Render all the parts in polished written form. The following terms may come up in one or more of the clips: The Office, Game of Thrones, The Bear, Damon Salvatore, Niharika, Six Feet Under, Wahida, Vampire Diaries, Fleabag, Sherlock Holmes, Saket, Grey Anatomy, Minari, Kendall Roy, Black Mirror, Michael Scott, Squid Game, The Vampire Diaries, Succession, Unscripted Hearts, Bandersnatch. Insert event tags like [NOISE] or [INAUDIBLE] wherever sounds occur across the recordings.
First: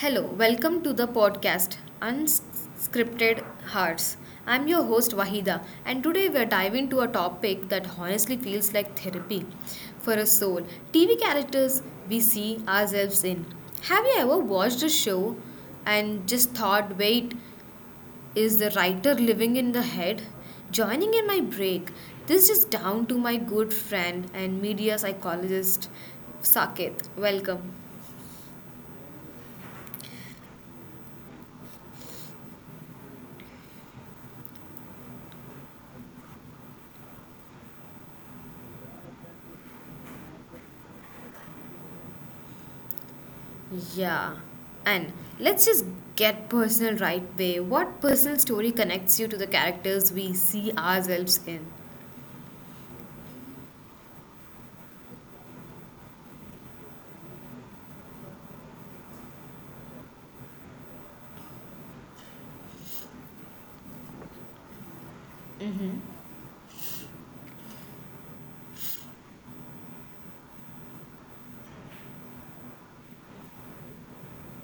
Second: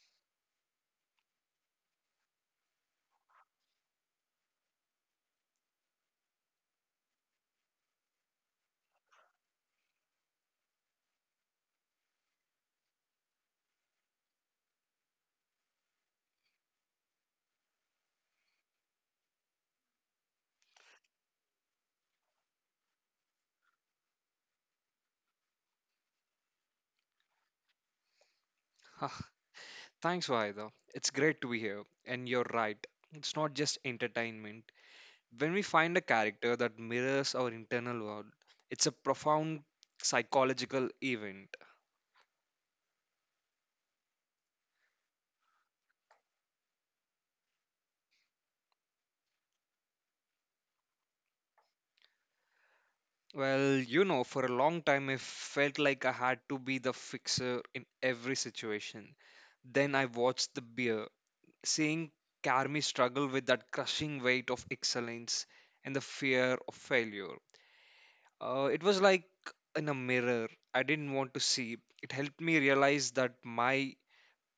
Hello, welcome to the podcast Unscripted Hearts. I'm your host Wahida, and today we're diving into a topic that honestly feels like therapy for a soul. TV characters we see ourselves in. Have you ever watched a show and just thought, wait, is the writer living in the head? Joining in my break, this is down to my good friend and media psychologist Saket. Welcome. Ah, thanks, Vaida. It's great to be here. And you're right. It's not just entertainment. When we find a character that mirrors our internal world, it's a profound psychological event. Yeah. And let's just get personal right away. What personal story connects you to the characters we see ourselves in? Well, you know, for a long time, I felt like I had to be the fixer in every situation. Then I watched The Bear, seeing Carmi struggle with that crushing weight of excellence and the fear of failure. It was like in a mirror I didn't want to see. It helped me realize that my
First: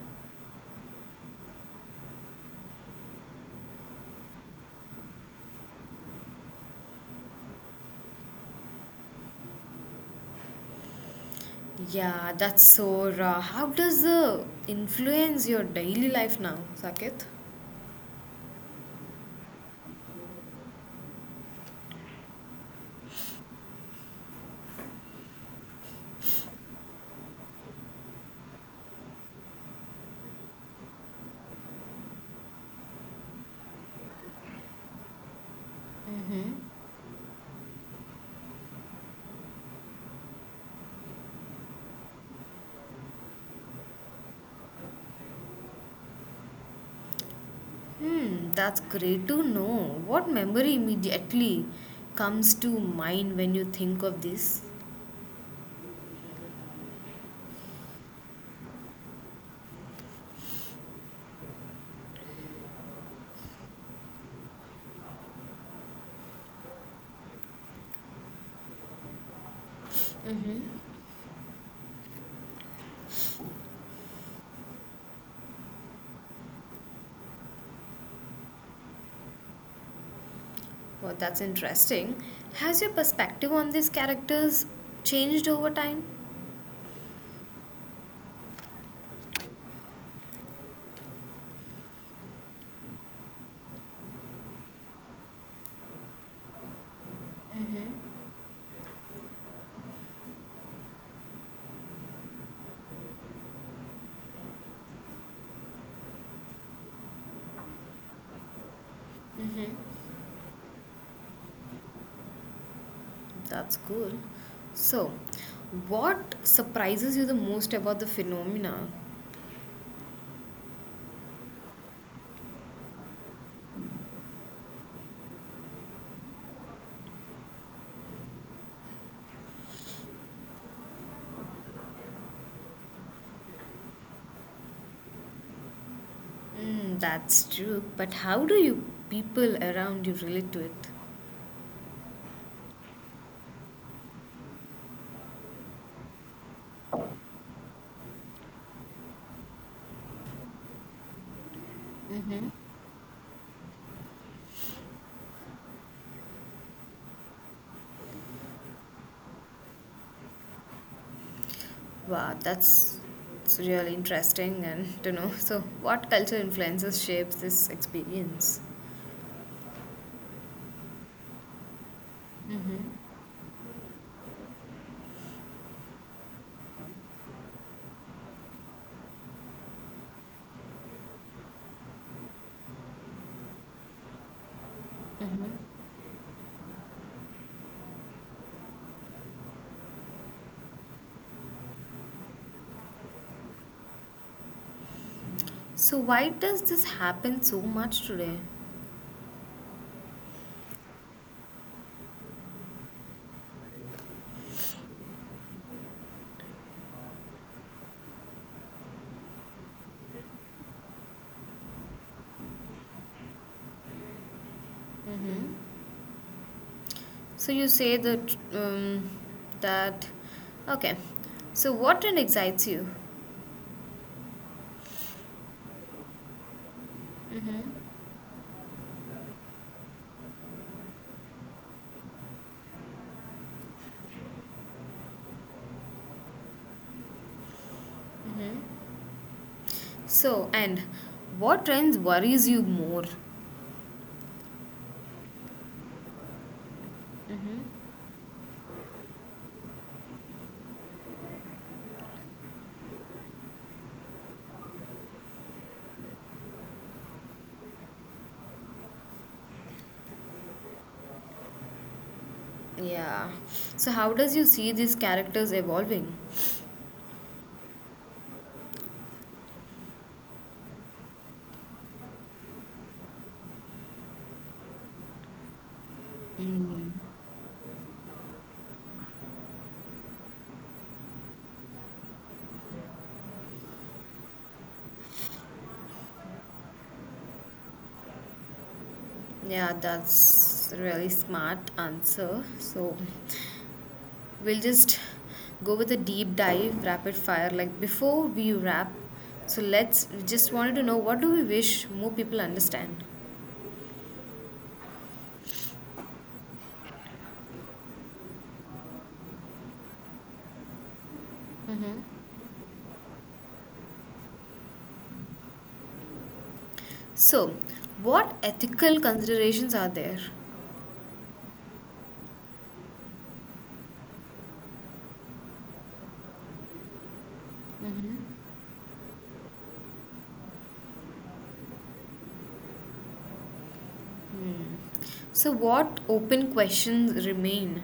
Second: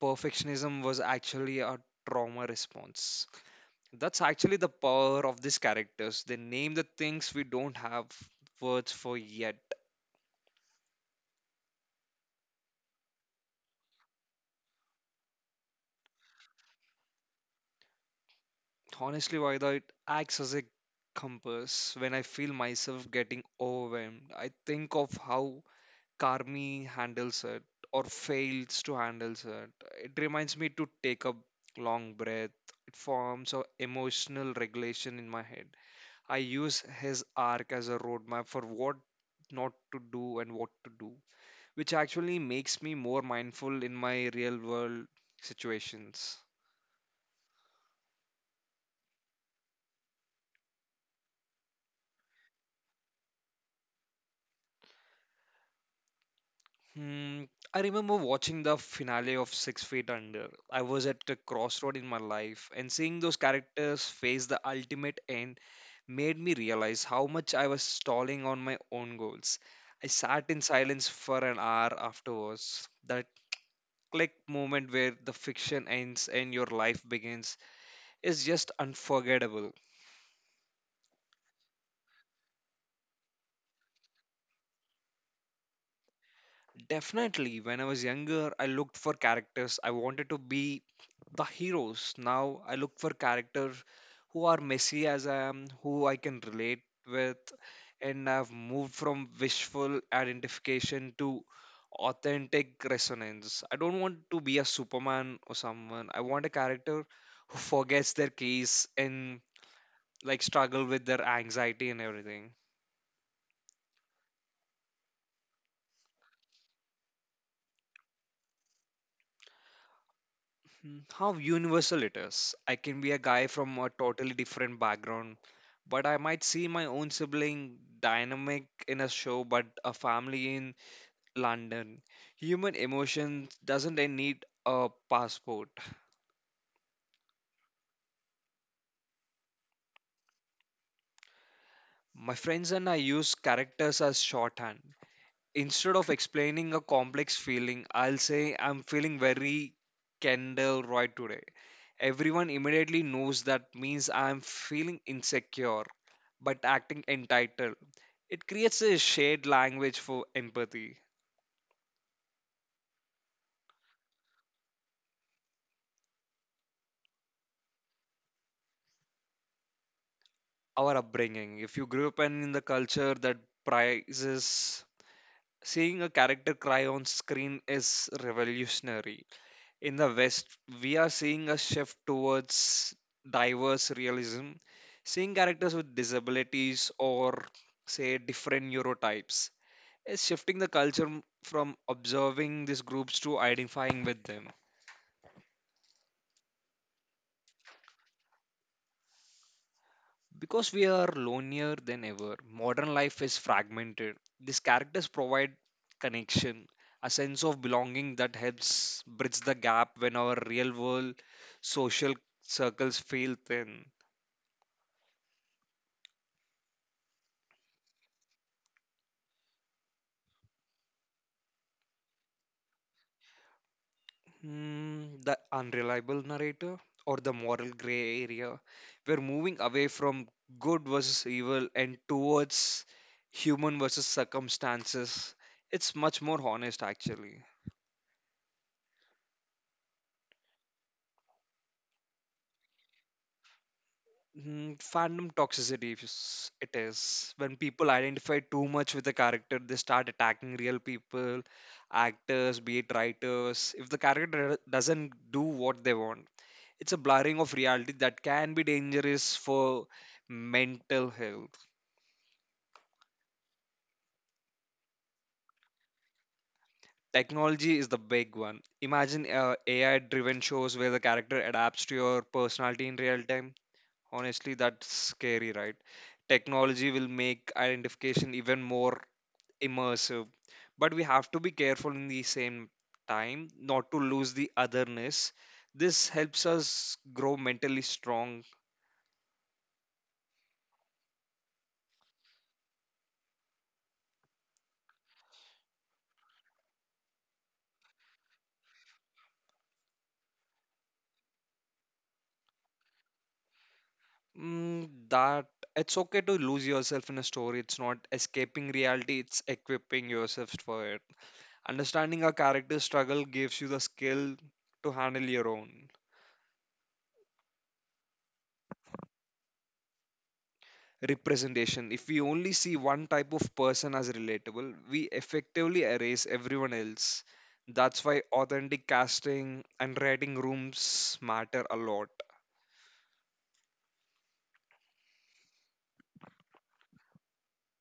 perfectionism was actually a trauma response. That's actually the power of these characters. They name the things we don't have words for yet. Yeah, that's so raw. How does the influence your daily life now, Saket? Honestly, Vaida, it acts as a compass. When I feel myself getting overwhelmed, I think of how Carmi handles it or fails to handle it. It reminds me to take a long breath. It forms a emotional regulation in my head. I use his arc as a roadmap for what not to do and what to do, which actually makes me more mindful in my real world situations. Hmm, that's great to know. What memory immediately comes to mind when you think of this? Hmm, I remember watching the finale of Six Feet Under. I was at a crossroad in my life, and seeing those characters face the ultimate end made me realize how much I was stalling on my own goals. I sat in silence for an hour afterwards. That click moment where the fiction ends and your life begins is just unforgettable. Well, that's interesting. Has your perspective on these characters changed over time? Definitely, when I was younger, I looked for characters. I wanted to be the heroes. Now I look for characters who are messy as I am, who I can relate with. And I've moved from wishful identification to authentic resonance. I don't want to be a Superman or someone. I want a character who forgets their case and like struggle with their anxiety and everything. That's cool. So, what surprises you the most about the phenomena? How universal it is. I can be a guy from a totally different background, but I might see my own sibling dynamic in a show, but a family in London. Human emotion doesn't need a passport. Mm, that's true. But how do you people around you relate to it? My friends and I use characters as shorthand. Instead of explaining a complex feeling, I'll say I'm feeling very Kendall Roy today. Everyone immediately knows that means I'm feeling insecure but acting entitled. It creates a shared language for empathy. Wow, that's it's really interesting and [LAUGHS] to know. So, what culture influences shapes this experience? Our upbringing. If you grew up in the culture that prizes seeing a character cry on screen is revolutionary in the West, we are seeing a shift towards diverse realism, seeing characters with disabilities or, say, different neurotypes. It's shifting the culture from observing these groups to identifying with them. So, why does this happen so much today? Because we are lonelier than ever, modern life is fragmented. These characters provide connection, a sense of belonging that helps bridge the gap when our real world social circles feel thin. So, you say that that okay. So, what trend excites you? The unreliable narrator or the moral gray area. We're moving away from good versus evil and towards human versus circumstances. It's much more honest, actually. So, and what trends worries you more? Fandom toxicity, it is. When people identify too much with a character, they start attacking real people, actors, be it writers, if the character doesn't do what they want, it's a blurring of reality that can be dangerous for mental health. Yeah. So how does you see these characters evolving? Technology is the big one. Imagine AI driven shows where the character adapts to your personality in real time. Honestly, that's scary, right? Technology will make identification even more immersive, but we have to be careful in the same time not to lose the otherness. This helps us grow mentally strong. Yeah, that's really smart answer. So we'll just go with a deep dive, rapid fire. Like before we wrap, so let's we just wanted to know what do we wish more people understand. That it's okay to lose yourself in a story. It's not escaping reality, it's equipping yourself for it. Understanding a character's struggle gives you the skill to handle your own So, what ethical considerations are there? representation. If we only see one type of person as relatable, we effectively erase everyone else. That's why authentic casting and writing rooms matter a lot. So, what open questions remain?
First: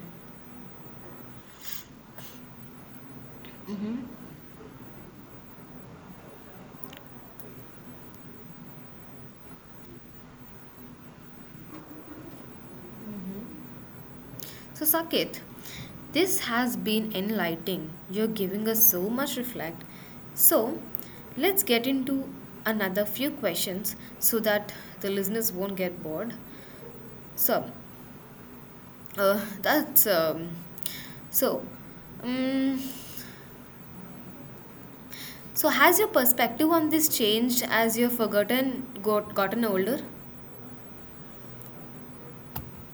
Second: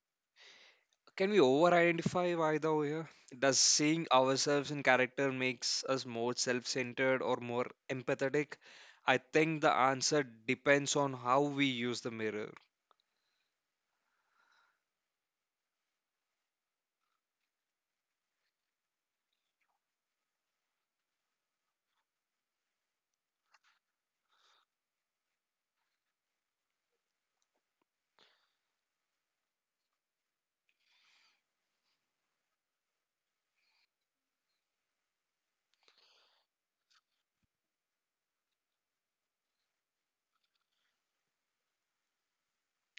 Can we over identify by the way? Does seeing ourselves in character makes us more self centered or more empathetic? I think the answer depends on how we use the mirror. So, Saket, this has been enlightening. You're giving us so much reflect. So, let's get into another few questions so that the listeners won't get bored. So, that's so. Um, so, has your perspective on this changed as you've forgotten got gotten older?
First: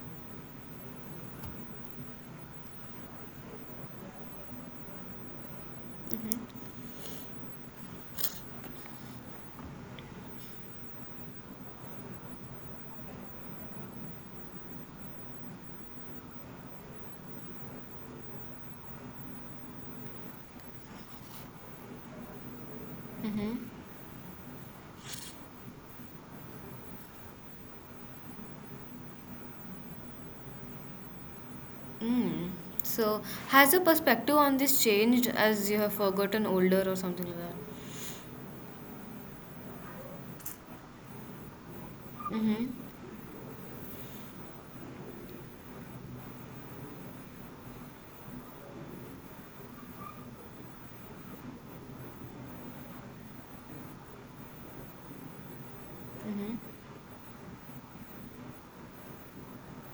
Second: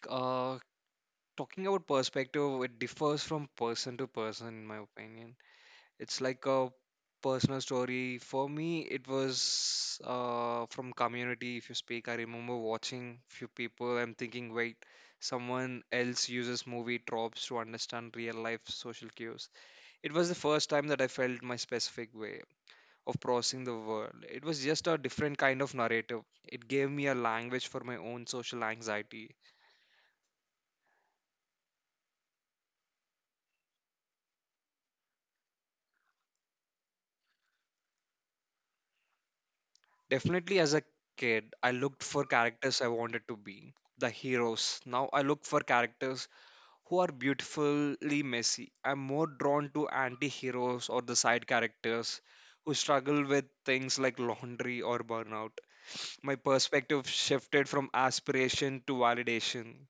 Uh, talking about perspective, it differs from person to person, in my opinion. It's like a personal story. For me, it was from community. If you speak, I remember watching few people. I'm thinking, wait, someone else uses movie tropes to understand real life social cues. It was the first time that I felt my specific way of processing the world. It was just a different kind of narrative. It gave me a language for my own social anxiety. Mm. So, has your perspective on this changed as you have forgotten older or something like that? Definitely, as a kid, I looked for Mm-hmm. characters I wanted to be the heroes. Now I look for characters who are beautifully messy. I'm more drawn to anti heroes or the side characters who struggle with things like laundry or burnout. My perspective shifted from aspiration to validation.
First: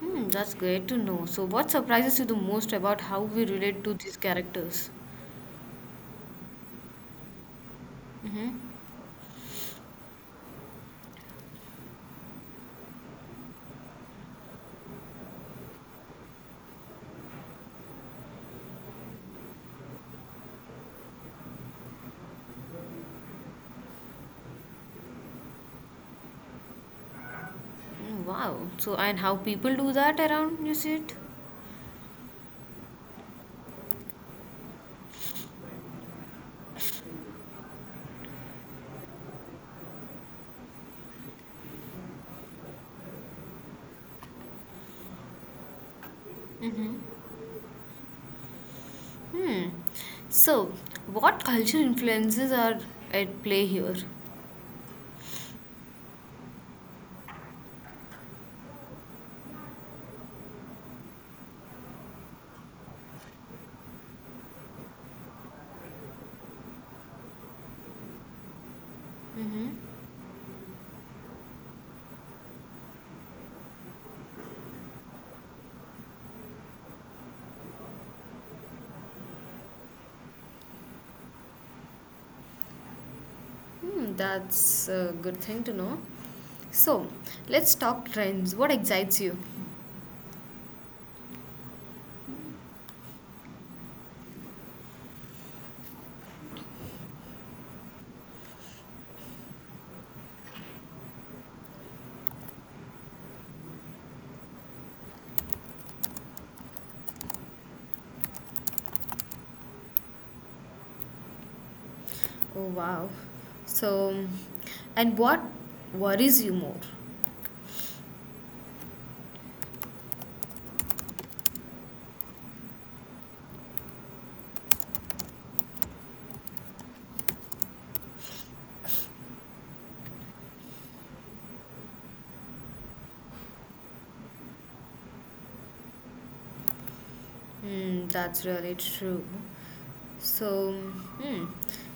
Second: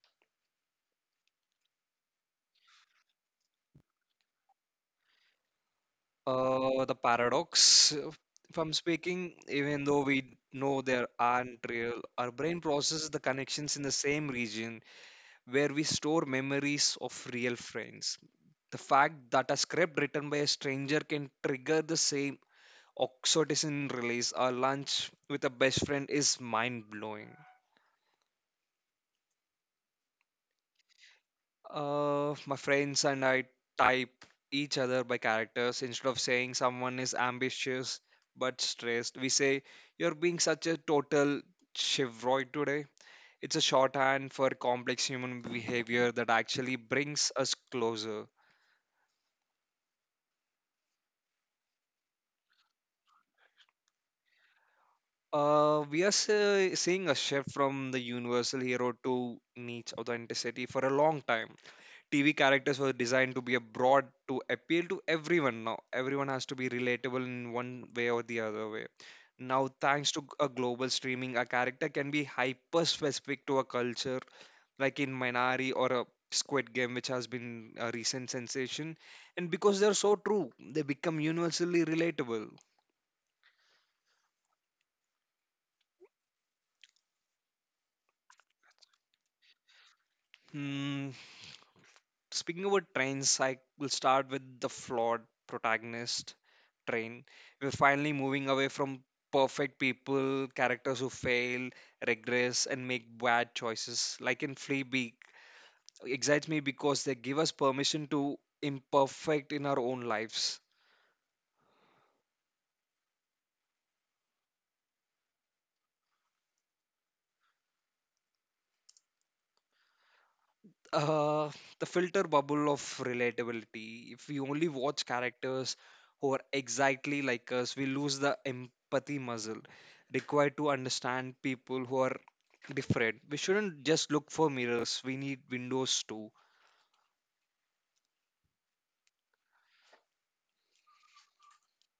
Hmm, that's great to know. So, what surprises you the most about how we relate to these characters? The paradox, Mm-hmm. if I'm speaking, even though we know they aren't real, our brain processes the connections in the same region where we store memories of real friends. The fact that a script written by a stranger can trigger the same oxytocin release, our lunch with a best friend is mind blowing. Hmm, wow. So, and how people do that around, you see it? My friends and I type each other by characters instead of saying someone is ambitious but stressed. We say, "You're being such a total chevroid today." It's a shorthand for complex human behavior that actually brings us closer. Hmm. So, what cultural influences are at play here? We are seeing a shift from the universal hero to niche authenticity for a long time. TV characters were designed to be a broad to appeal to everyone. Now everyone has to be relatable in one way or the other way. Now, thanks to a global streaming, a character can be hyper specific to a culture, like in Minari or a Squid Game, which has been a recent sensation. And because they're so true, they become universally relatable. Hmm, that's a good thing to know. So, let's talk trends. What excites you? Hmm, Speaking about trains, I will start with the flawed protagonist train. We're finally moving away from perfect people, characters who fail, regress, and make bad choices. Like in Fleabag, excites me because they give us permission to imperfect in our own lives. Oh, wow. So, and what worries you more? uh, the filter bubble of relatability. If we only watch characters who are exactly like us, we lose the empathy muscle required to understand people who are different. We shouldn't just look for mirrors, we need windows too. Hmm, that's really true. So, hmm.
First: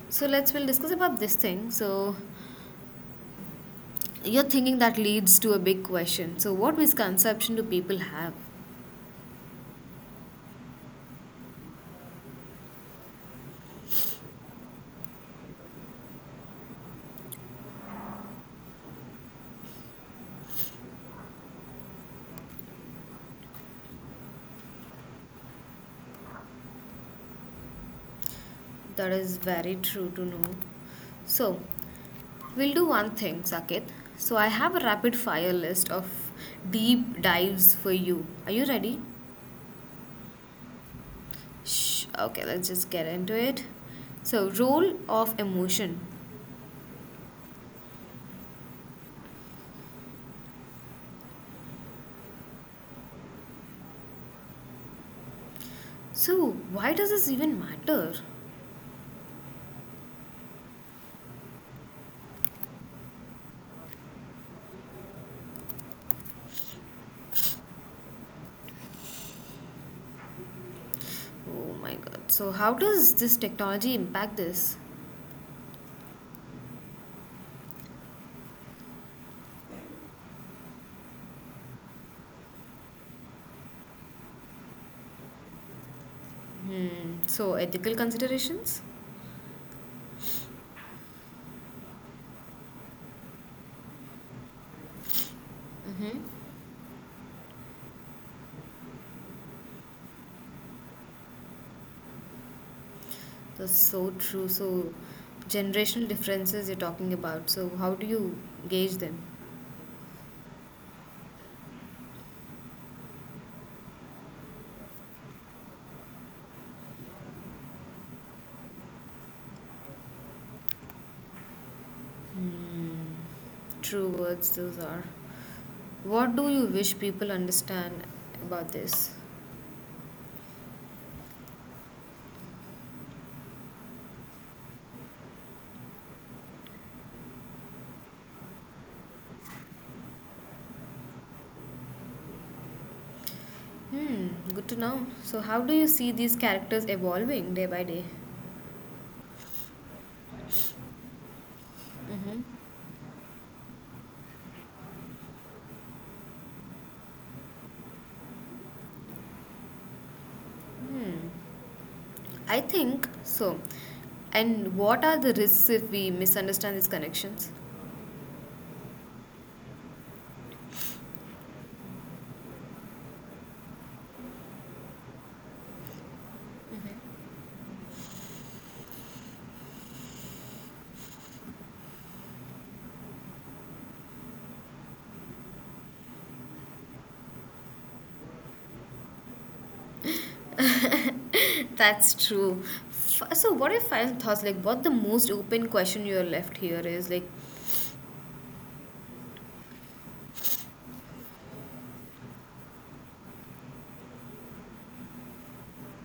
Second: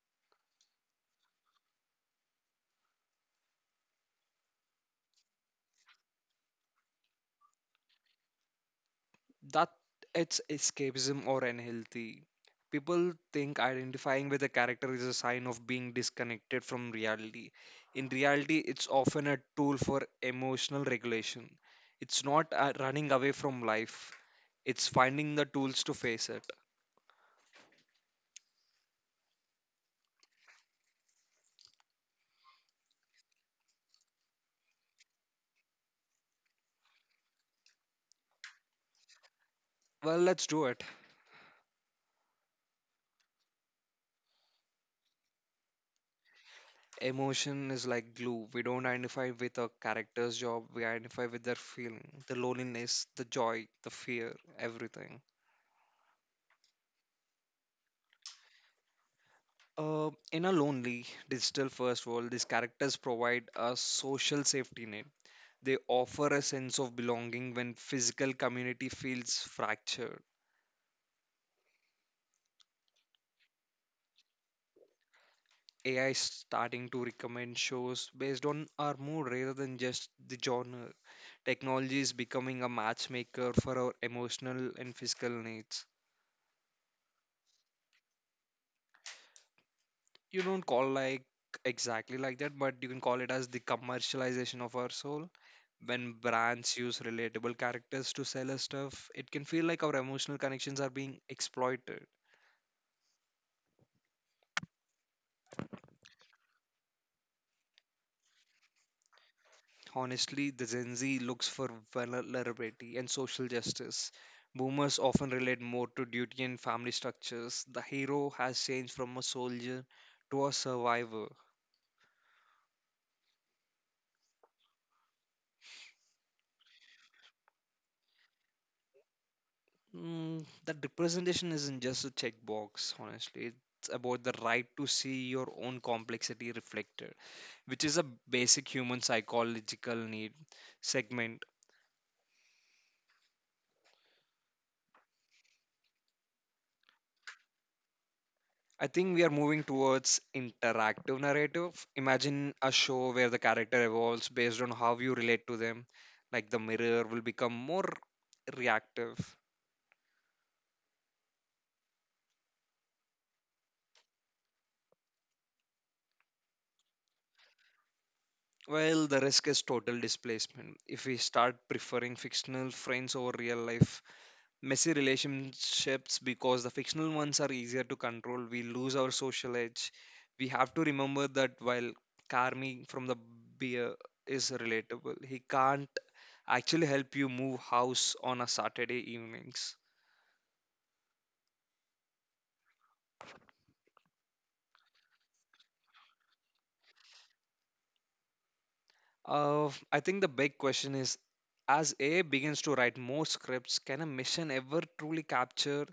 So let's we'll discuss about this thing. So, your thinking that leads to a big question. So, what misconception do people have? That it's escapism or unhealthy. People think identifying with a character is a sign of being disconnected from reality. In reality, it's often a tool for emotional regulation. It's not running away from life, it's finding the tools to face it. That is very true to know. So, we'll do one thing, Saket. So, I have a rapid fire list of deep dives for you. Are you ready? Well, let's do it. Shh. Okay, let's just get into it. So, role of emotion. Emotion is like glue. We don't identify with a character's job, we identify with their feeling, the loneliness, the joy, the fear, everything. So, why does this even matter? In a lonely, digital first world, these characters provide a social safety net. They offer a sense of belonging when physical community feels fractured. Oh my god. So, how does this technology impact this? AI is starting to recommend shows based on our mood rather than just the genre. Technology is becoming a matchmaker for our emotional and physical needs. So ethical considerations? You don't call like exactly like that, but you can call it as the commercialization of our soul. When Mm-hmm. brands use relatable characters to sell us stuff, it can feel like our emotional connections are being exploited. That's so true. So generational differences you're talking about. So how do you gauge them? Honestly, the Gen Z looks for vulnerability and social justice. Boomers often relate more to duty and family structures. The hero has changed from a soldier to a survivor. True words those are. What do you wish people understand about this? That representation isn't just a checkbox, honestly. It's about the right to see your own complexity reflected, which is a basic human psychological need segment. Hmm, good to know. So how do you see these characters evolving day by day? I think we are moving towards interactive narrative. Mm-hmm. Imagine a show where the character evolves based on how you relate to them, like the mirror will become more reactive. I think so. And what are the risks if we misunderstand these connections? Well, the risk is total displacement. If we start preferring fictional friends over real life messy relationships because the fictional ones are easier to control. We lose our social edge. We have to remember that while Carmi from the beer is relatable, he can't actually help you move house on a Saturday evenings. That's true. So, what are your final thoughts? Like, what the most open question you're left here is like, I think the big question is as AI begins to write more scripts, can a mission ever truly capture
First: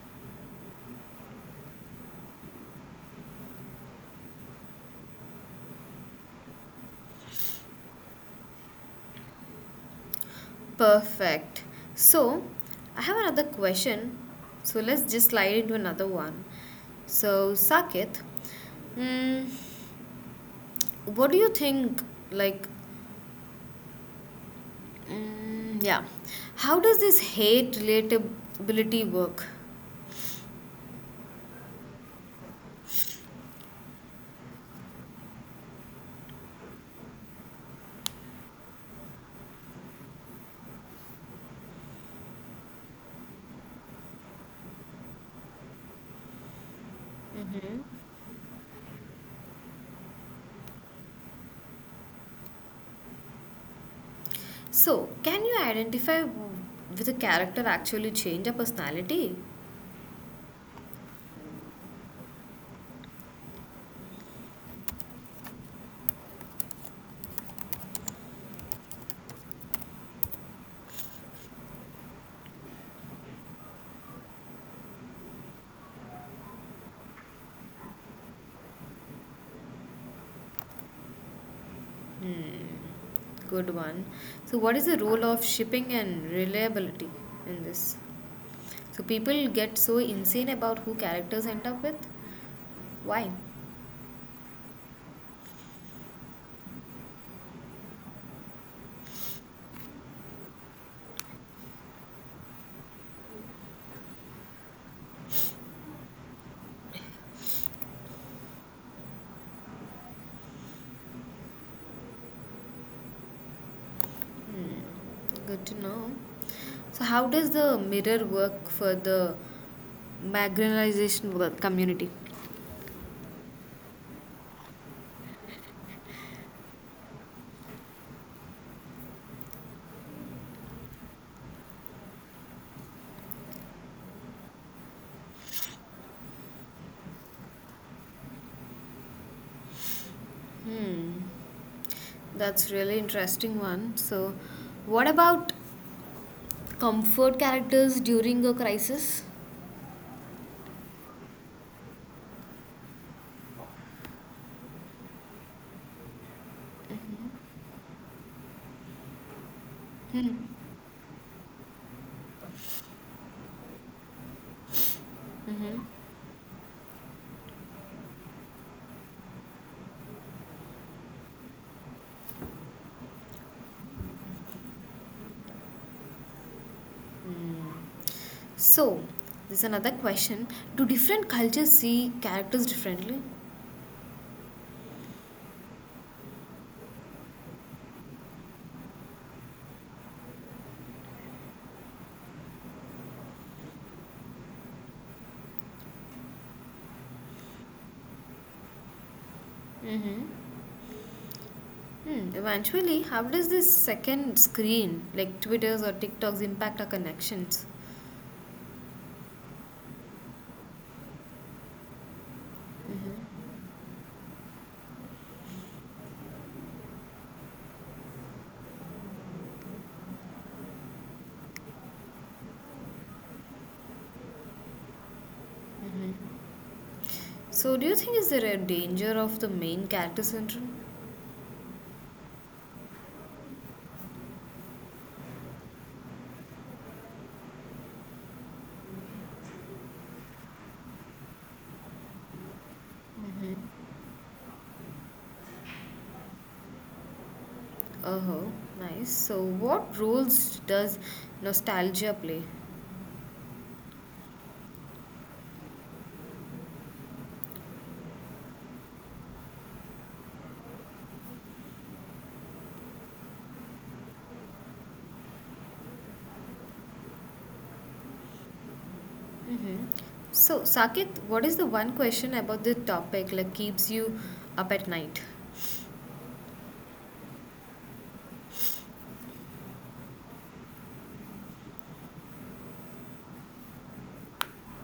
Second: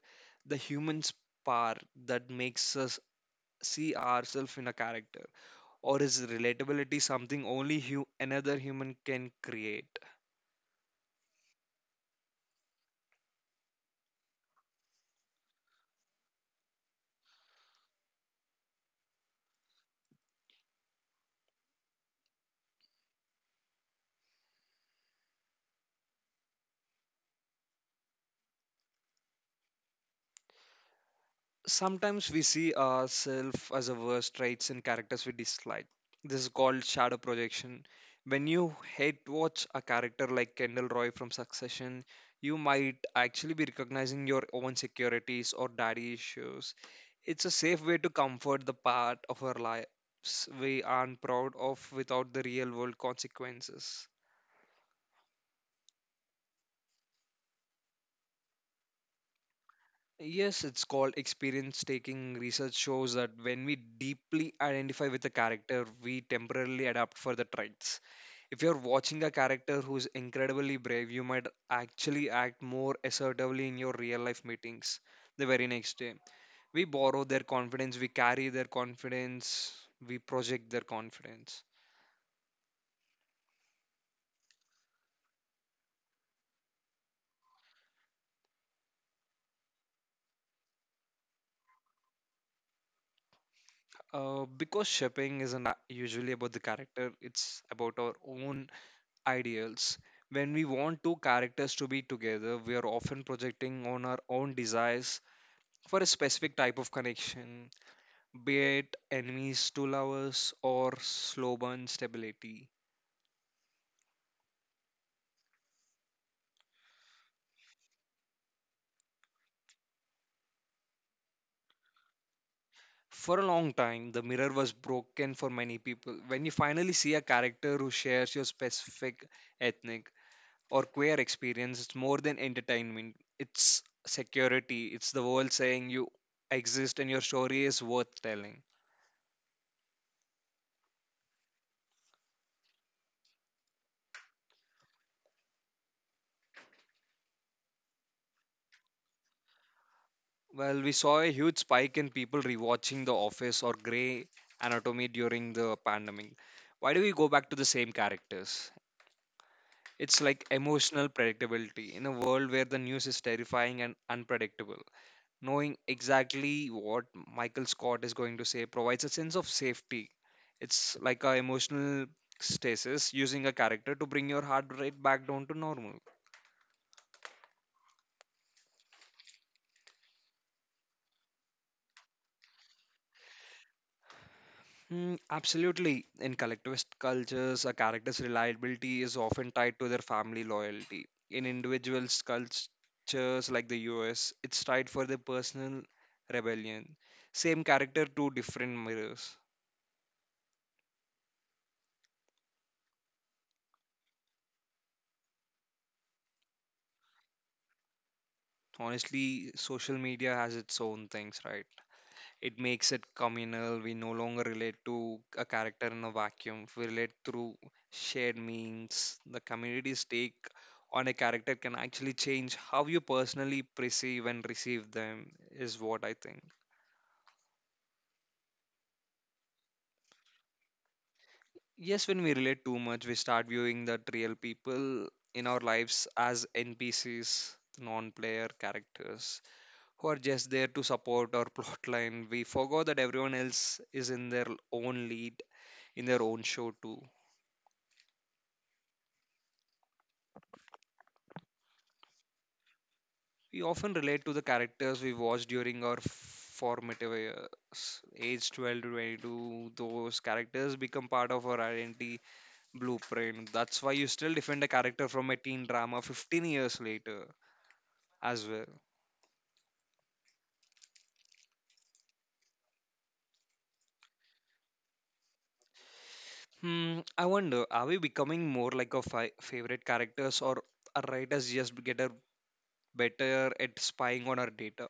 the human spark that makes us see ourselves in a character? Or is relatability something only another human can create? perfect. So, I have another question. So, let's just slide into another one. So, Saket, mm, what do you think? Like, mm, yeah, how does this hate relatability work? Sometimes we see ourselves as a worst traits in characters we dislike. This is called shadow projection. When you hate watch a character like Kendall Roy from Succession, you might actually be recognizing your own securities or daddy issues. It's a safe way to comfort the part of our lives we aren't proud of without the real world consequences. So, can you identify with a character actually change a personality? Yes, it's called experience taking. Research shows that when we deeply identify with a character, we temporarily adapt for the traits. If you're watching a character who's incredibly brave, you might actually act more assertively in your real life meetings the very next day. We borrow their confidence, we carry their confidence, we project their confidence. Good one. So, what is the role of shipping and reliability in this? So, people get so insane about who characters end up with. Why? Because shipping isn't usually about the character, it's about our own ideals. When we want two characters to be together, we are often projecting on our own desires for a specific type of connection, be it enemies to lovers or slow burn stability. Good to know. So, how does the mirror work for the marginalization community? For a long time, the mirror was broken for many people. When you finally see a character who shares your specific ethnic or queer experience, it's more than entertainment, it's security, it's the world saying you exist and your story is worth telling. That's really interesting one. So, what about comfort characters during a crisis? Well, we saw a huge spike in people rewatching The Office or Grey Anatomy during the pandemic. Why do we go back to the same characters? It's like emotional predictability in a world where the news is terrifying and unpredictable. Knowing exactly what Michael Scott is going to say provides a sense of safety. It's like a emotional stasis using a character to bring your heart rate back down to normal. So, there's another question. Do different cultures see characters differently? Mm, absolutely. In collectivist cultures, a character's reliability is often tied to their family loyalty. In individuals' cultures like the US, it's tied for their personal rebellion. Same character, two different mirrors. Hmm. Eventually, how does this second screen, like Twitter's or TikTok's, impact our connections? Honestly, social media has its own things, right? It makes it communal. We no longer relate to a character in a vacuum. We relate through shared memes. The community's take on a character can actually change how you personally perceive and receive them, is what I think. So, do you think is there a danger of the main character syndrome? Yes, when we relate too much, we start viewing that real people in our lives as NPCs, non player characters who are just there to support our [LAUGHS] plot line. We forgot that everyone else is in their own lead, in their own show too. Oh, ho, nice. So, what roles does nostalgia play? We often relate to the characters we watched during our formative years. Age 12 to 22, those characters become part of our identity blueprint. That's why you still defend a character from a teen drama 15 years later as well. Mm-hmm. So, Saket, what is the one question about the topic like keeps you up at night? Hmm, I wonder, are we becoming more like our favorite characters or are writers just get a better at spying on our data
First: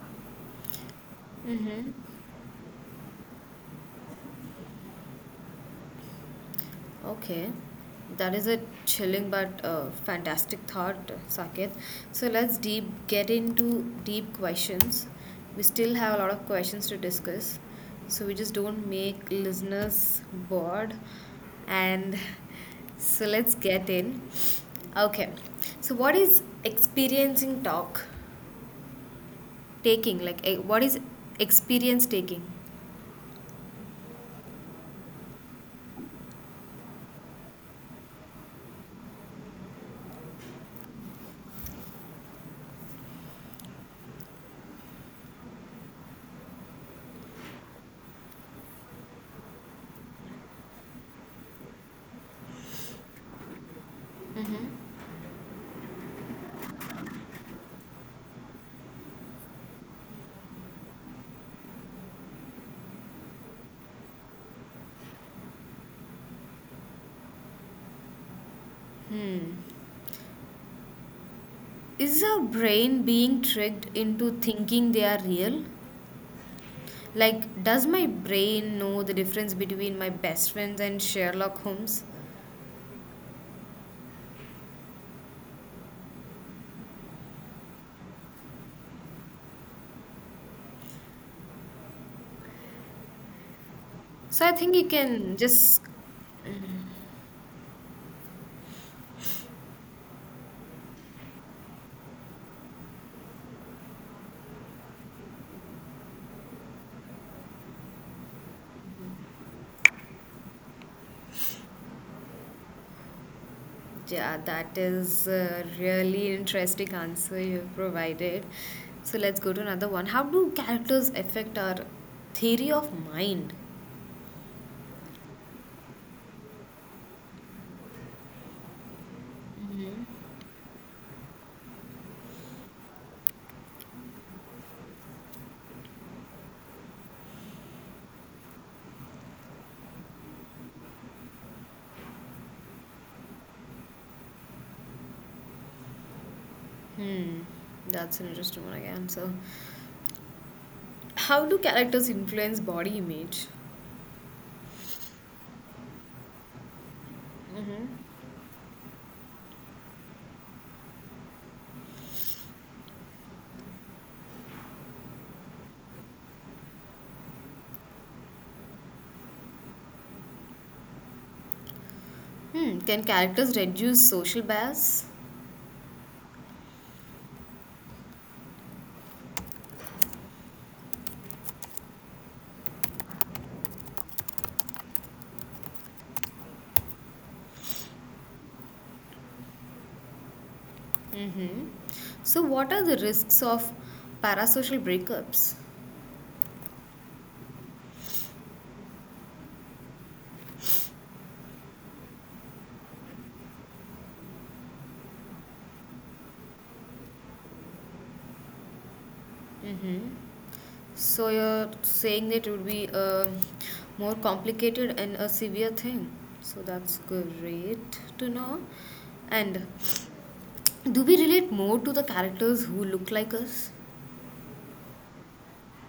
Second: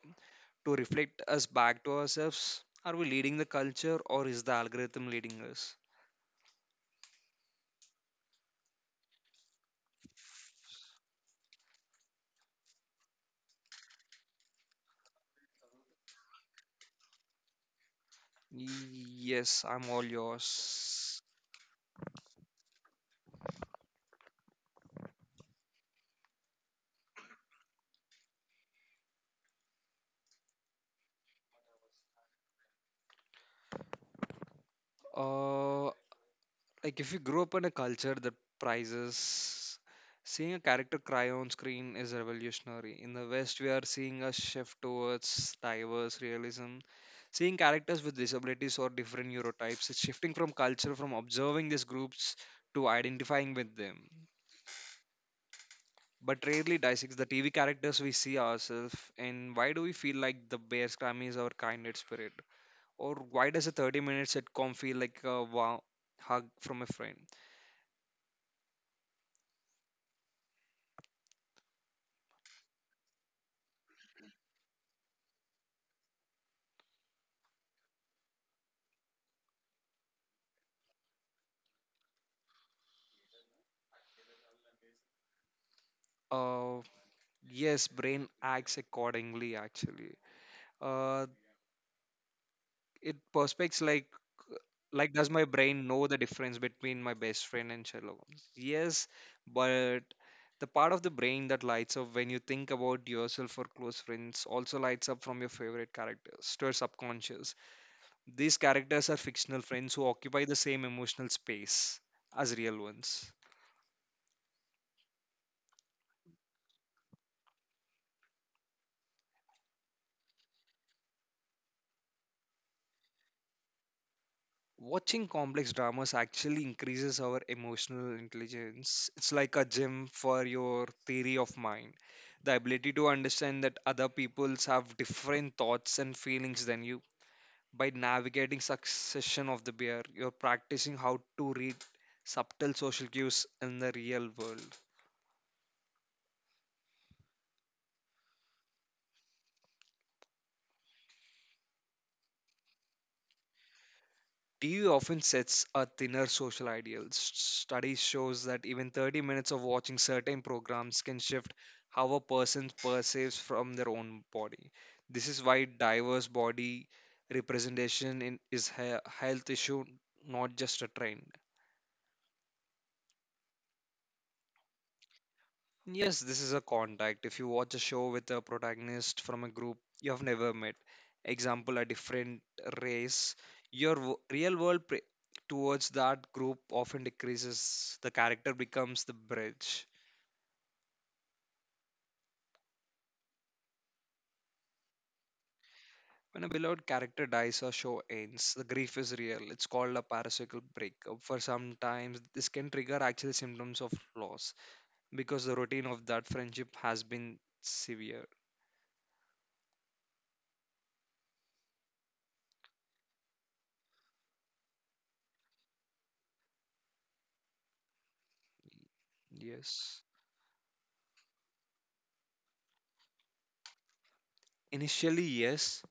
to reflect us back to Mm-hmm. ourselves? Are we leading the culture or is the algorithm leading us? Okay, that is a chilling but fantastic thought, Saket. So let's deep get into deep questions. We still have a lot of questions to discuss, so we just don't make Yes, I'm all listeners bored. yours. And so let's get in. Okay, so what is experiencing talk taking? Like, what is experience taking? Uh, like if you grow up in a culture that prizes seeing a character cry on screen is revolutionary. In the West, we are seeing a shift towards diverse realism. Seeing characters with disabilities or different neurotypes is shifting from culture from observing these groups to identifying with them. But rarely dissects the TV characters we see ourselves and why do we feel like the bears, Grammy is our kindred spirit? Or why does a 30-minute sitcom feel like a wow hug from a friend? Hmm. Is our brain being tricked into thinking they are real? Like, does my brain know the difference between my best friends and Sherlock Holmes? Uh, yes, brain acts accordingly actually. Uh, it perspects like So I think you like does can my brain just, know the difference between my best friend and Sherlock Holmes? Yes, but the part of the brain that lights up when you think about yourself or close friends also lights up from your favorite characters to your subconscious. These characters are fictional friends who occupy the same emotional space as real ones. yeah, that is a really interesting answer you've provided. So let's go to another one. How do characters affect our theory of mind? Watching complex dramas actually increases our emotional intelligence. It's like a gym for your theory of mind. The ability to understand that other peoples have different thoughts and feelings than you. By navigating succession of the bear, you're practicing how to read subtle social cues in the real world. Hmm, that's an interesting one again. So, how do characters influence body image? TV often sets a thinner social ideal. Studies shows that even 30 minutes of watching certain programs can shift how a person perceives from their own body. This is why diverse body representation in, is a health issue, not just a trend. Hmm, can characters reduce social bias? Yes, this is a contact. If you watch a show with a protagonist from a group you have never met, example, a different race, your real world towards that group often decreases. The character becomes the bridge. Mm-hmm. So, what are the risks of parasocial breakups? When a beloved character dies or show ends, the grief is real. It's called a parasocial breakup. For sometimes, this can trigger actual symptoms of loss because the routine of that friendship has been severe. Mm-hmm. So you're saying that it would be a more complicated and a severe thing. So that's great to know. And Yes. do we relate more to the characters who look like us? Initially, yes.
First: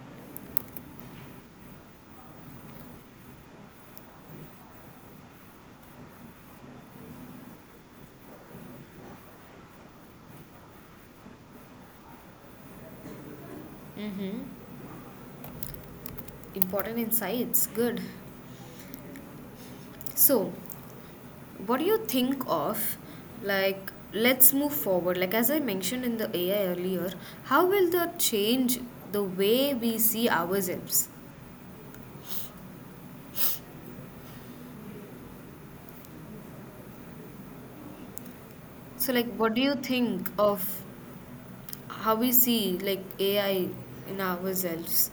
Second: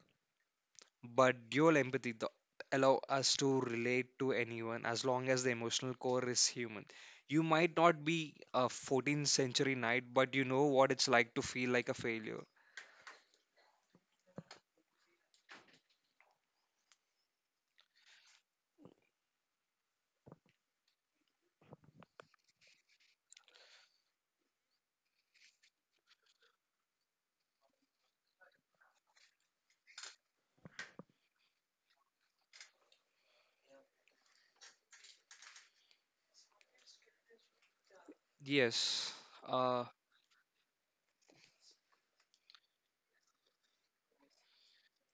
But dual empathy allow us to relate to anyone as long as the emotional core is human. You might not be a 14th century knight, but you know what it's like to feel like a failure. Important insights. Good. So, what do you think of like let's move forward like as I mentioned in the AI earlier how will that change the way we see ourselves Yes. so like what do you Uh, think of how we see like AI in ourselves.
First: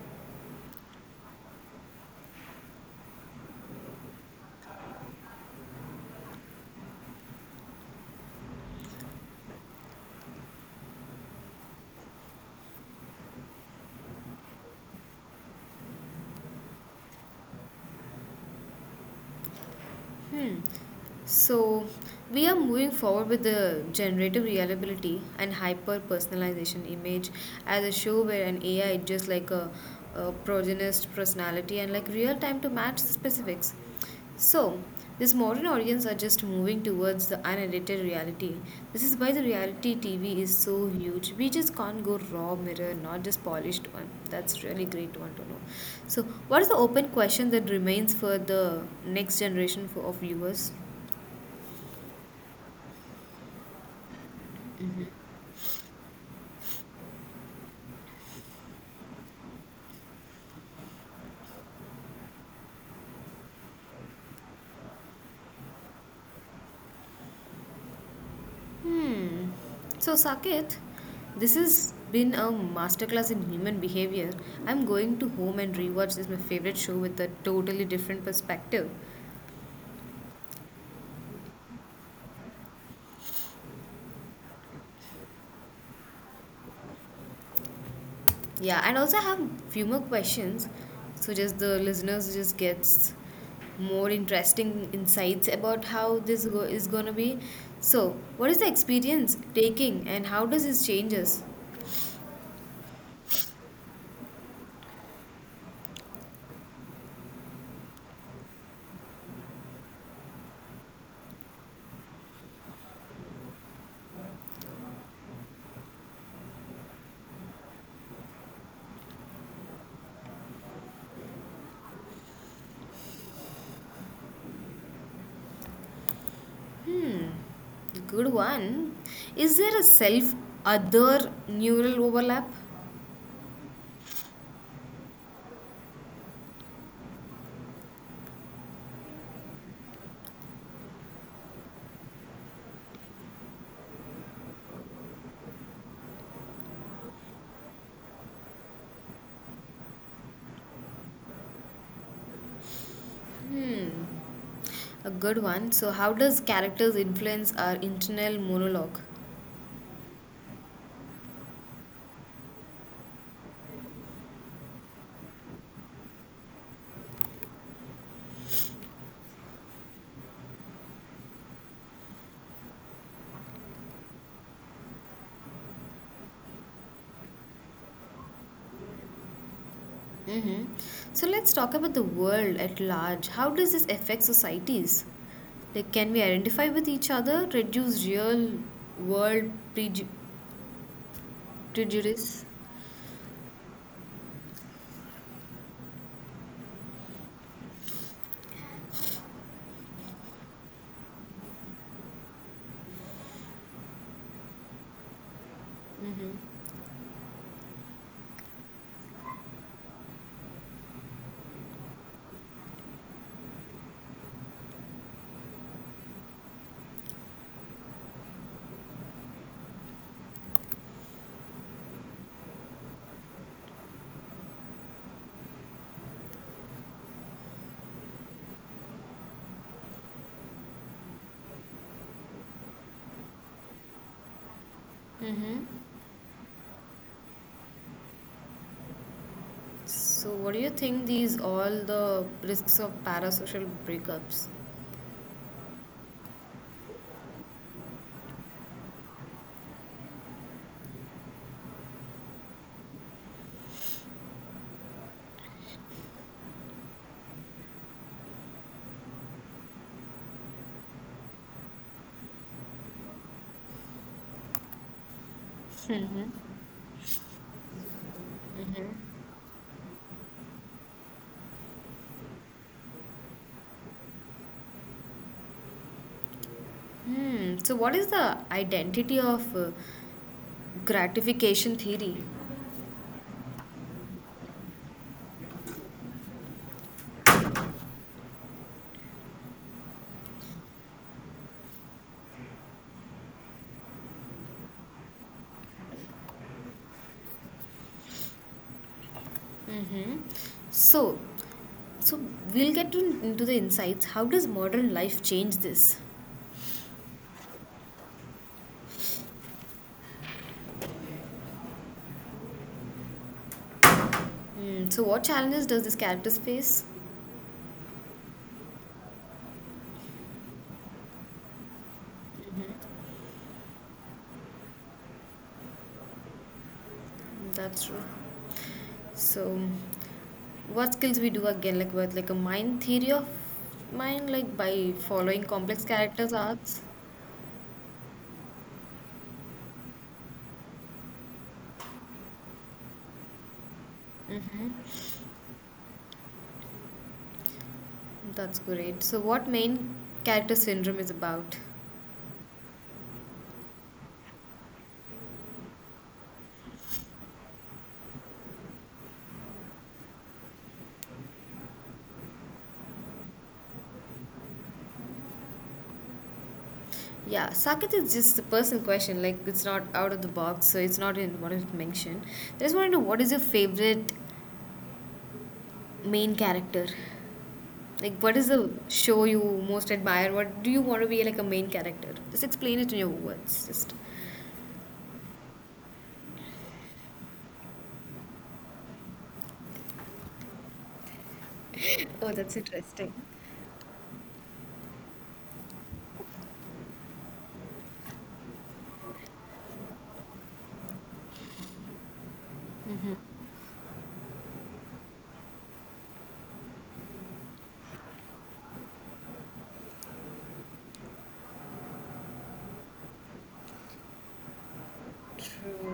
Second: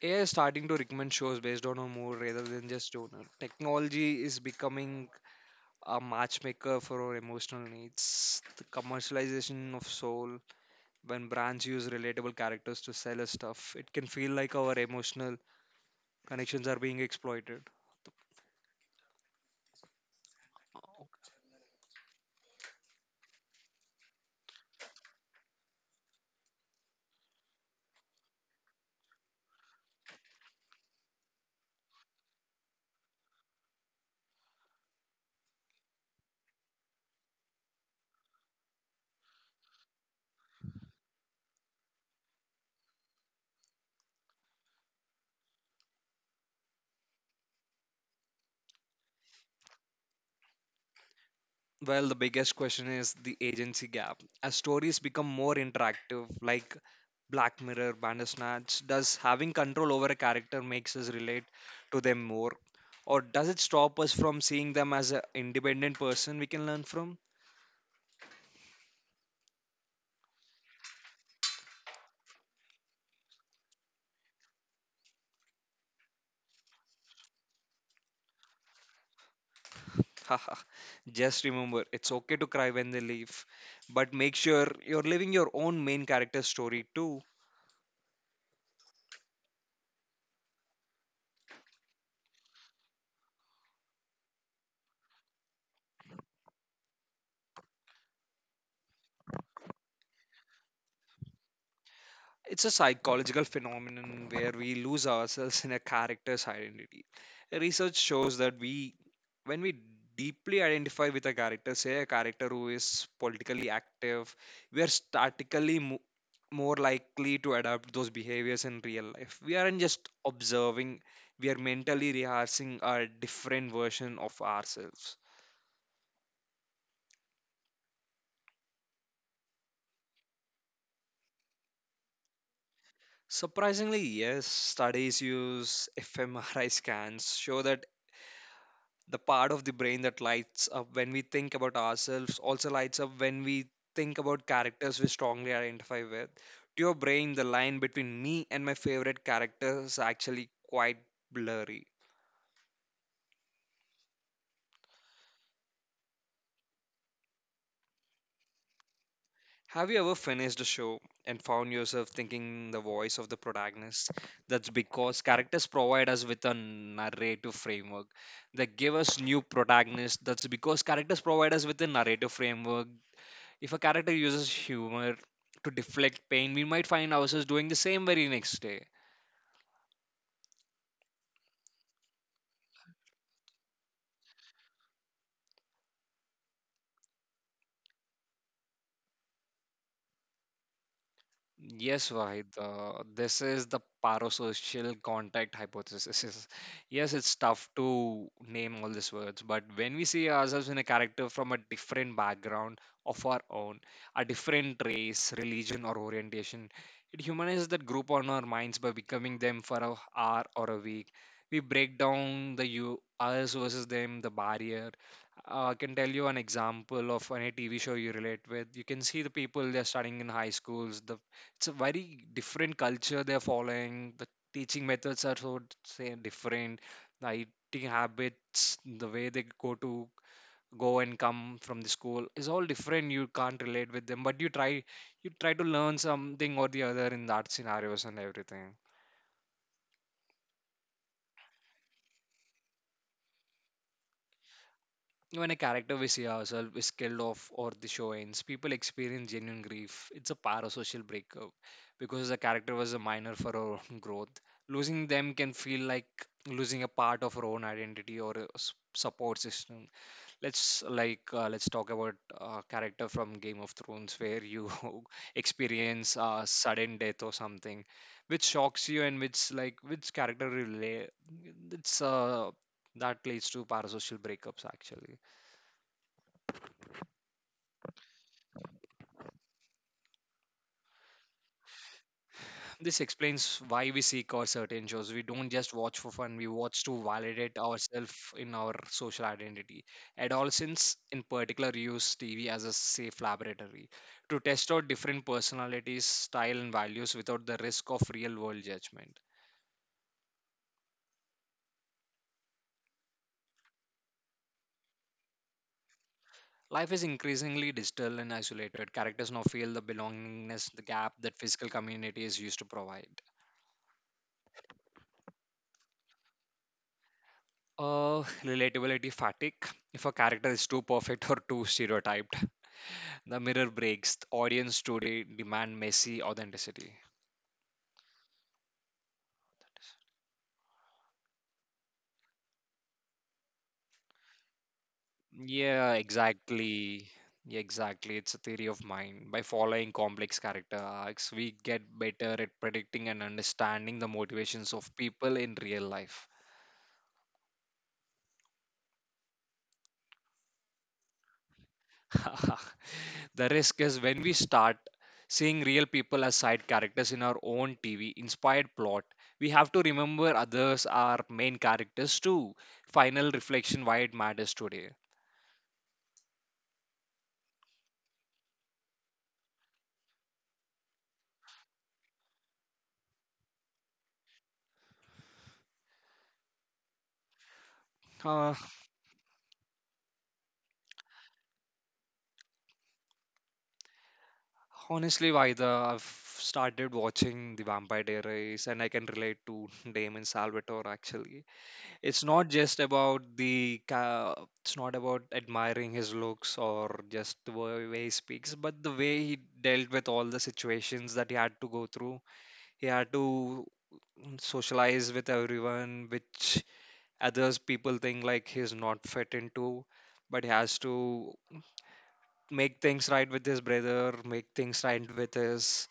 AI is starting to recommend shows based on a mood rather than just donor. Technology is becoming a matchmaker for our emotional needs. The commercialization of soul, when brands use relatable characters to sell us stuff, it can feel like our emotional connections are being exploited. Hmm. So we are moving forward with the generative reliability and hyper personalization image as a show where an AI just like a progenist personality and like real time to match the specifics. So, these modern audience are just moving towards the unedited reality. This is why the reality TV is so huge. We just can't go raw mirror, not just polished one. That's really great one to know. So, what is the open question that remains for the next generation for, of viewers? Well, the biggest question is the agency gap. As stories become more interactive, like Black Mirror, Bandersnatch, does having control over a character makes us relate to them more? Or does it stop us from seeing them as an independent person we can learn from? So, Saket, this has been a masterclass in human behavior. I'm going to home and rewatch this my favorite show with a totally different perspective. [LAUGHS] Haha. Just remember, it's okay to cry when they leave, but make sure you're living your own main character story too. Yeah, and also I have few more questions, so just the listeners just gets more interesting insights about how this is gonna be. So, what is the experience taking, and how does this changes? It's a psychological phenomenon where we lose ourselves in a character's identity. Research shows that when we deeply identify with a character, say a character who is politically active, we are statically more likely to adapt those behaviors in real life. We aren't just observing, we are mentally rehearsing a different version of ourselves. Good one. Is there a self other neural overlap? Surprisingly, yes, studies use [LAUGHS] fMRI scans show that the part of the brain that lights up when we think about ourselves also lights up when we think about characters we strongly identify with. To your brain, the line between me and my favorite character is actually quite blurry. A good one. So, how does characters influence our internal monologue? Have you ever finished a show and found yourself thinking the voice of the protagonist? That's because characters provide us with a narrative framework. They give us new protagonists. That's because characters provide us with a narrative framework. If a character uses humor to deflect pain, we might find ourselves doing the same very next day. Mm-hmm. So, let's talk about the world at large. How does this affect societies? Like, can we identify with each other, reduce real world Yes, prejudice? Vahid. This is the parasocial contact hypothesis. [LAUGHS] Yes, it's tough to name all these words, but when we see ourselves in a character from a different background of our own, a different race, religion, or orientation, it humanizes that group on our minds by becoming them for a hour or a week. We break down the you us versus them, the barrier. I can tell you an example of any TV show you relate with. You can see the people they're studying in high schools, the it's a very different culture they're following. The teaching methods are so say different. The eating habits, the way they go to go and come from the school is all different. You can't relate with them, but you try to learn something or the other in that scenarios and everything. So, what do you think these all the risks of parasocial breakups? When a character we see ourselves is killed off or the show ends, people experience genuine grief. It's a parasocial breakup because the character was a minor for our [LAUGHS] growth. Losing them can feel like losing a part of our own identity or a support system. Let's talk about character from Game of Thrones where you [LAUGHS] experience sudden death or something, which shocks you and which like which character relay. It's That leads to parasocial breakups actually. Hmm. So, what is the identity of gratification theory? This explains why we seek out certain shows. We don't just watch for fun, we watch to validate ourselves in our social identity. Adolescents, in particular, use TV as a safe laboratory to test out different personalities, style, and values without the risk of real world judgment. So, so we'll get to, into the insights. How does modern life change this? Life is increasingly digital and isolated. Characters now feel the belongingness, the gap that physical community is used to provide. Hmm. So, what challenges does this characters face? Relatability fatigue. If a character is too perfect or too stereotyped, the mirror breaks. The audience today demand messy authenticity. That's true. So, what skills we do again, like with like a mind theory of mind, like by following complex Yeah, characters arcs. exactly. Yeah, exactly. It's a theory of mind. By following complex character arcs, we get better at predicting and understanding the motivations of people in real life. That's great. So, what main character syndrome is about? [LAUGHS] The risk is when we start seeing real people as side characters in our own TV inspired plot, we have to remember others are main characters too. Final reflection why it matters today. Yeah, Saket is just a personal question. Like it's not out of the box, so it's not in what is mentioned. I just want to know what is your favorite main character? Like what is Uh, the show you most admire? What do you want to be like a main character? Just explain it in your words. Just. Honestly, Vaida, I've started watching The Vampire Diaries and I can relate to [LAUGHS] Damon Salvatore actually. [LAUGHS] It's Oh, not that's just interesting. about the ca- it's not about admiring his looks or just the way he speaks, but the way he dealt with all the situations that he had to go through. He had to socialize with everyone, which others people think like he's not fit into, but he has to make things right with his brother, make things right with his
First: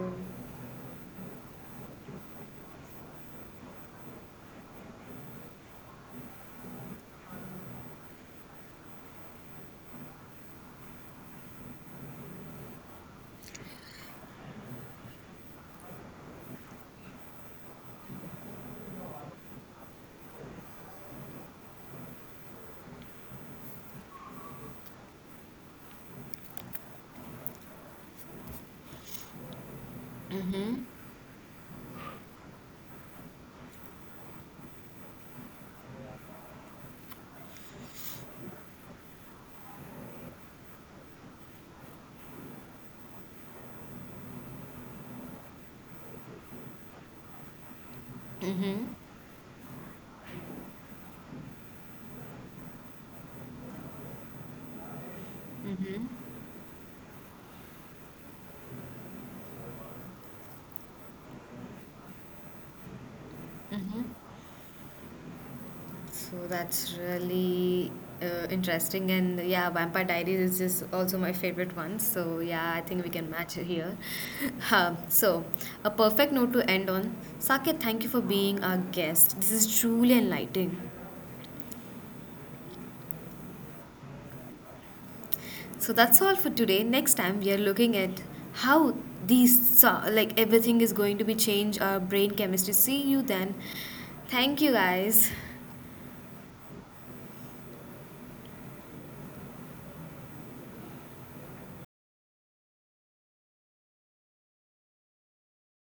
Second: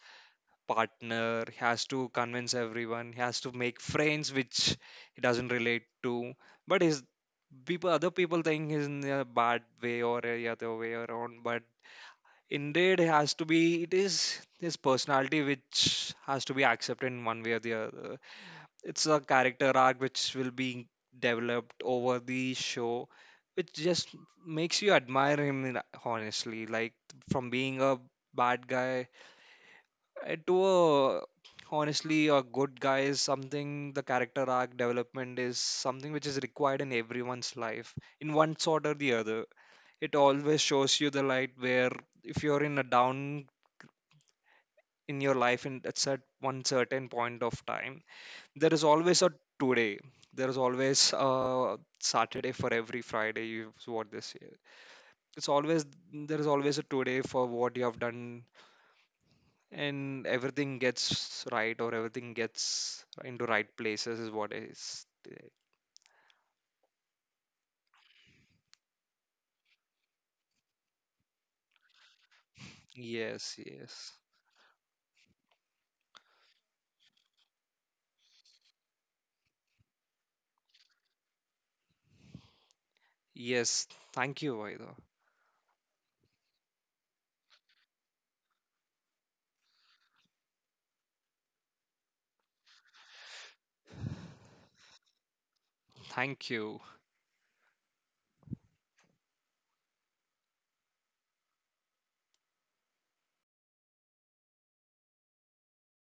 partner. He has to convince everyone. He has to make friends which he doesn't relate to, but his people other people think he's in a bad way or a other way around, but indeed it has to be it is his personality which has to be accepted in one way or the other. It's a character arc which will be developed over the show, which just makes you admire him honestly, like from being a bad guy it Mm-hmm. were honestly a good guy is something. The character arc development is something which is required in everyone's life in one sort or the other. It always shows you the light where if you're in a down in your life in at one certain point of time, there is Mm-hmm. always a today. There is always a Saturday for every Friday is what they say. It's always there is always a today for what you have done and everything gets right or everything gets into right places is what is. So that's really interesting, and yeah, Vampire Diaries is just also my favorite one. So yeah, I think we can Yes, match here. [LAUGHS] yes. So a perfect note to end on. Saket, thank you for being our guest. This is truly enlightening. Yes, thank you, Vaidha. So that's all for today. Next time we are looking at how these like everything is going to be change our brain chemistry. See you then. Thank you guys. Thank you.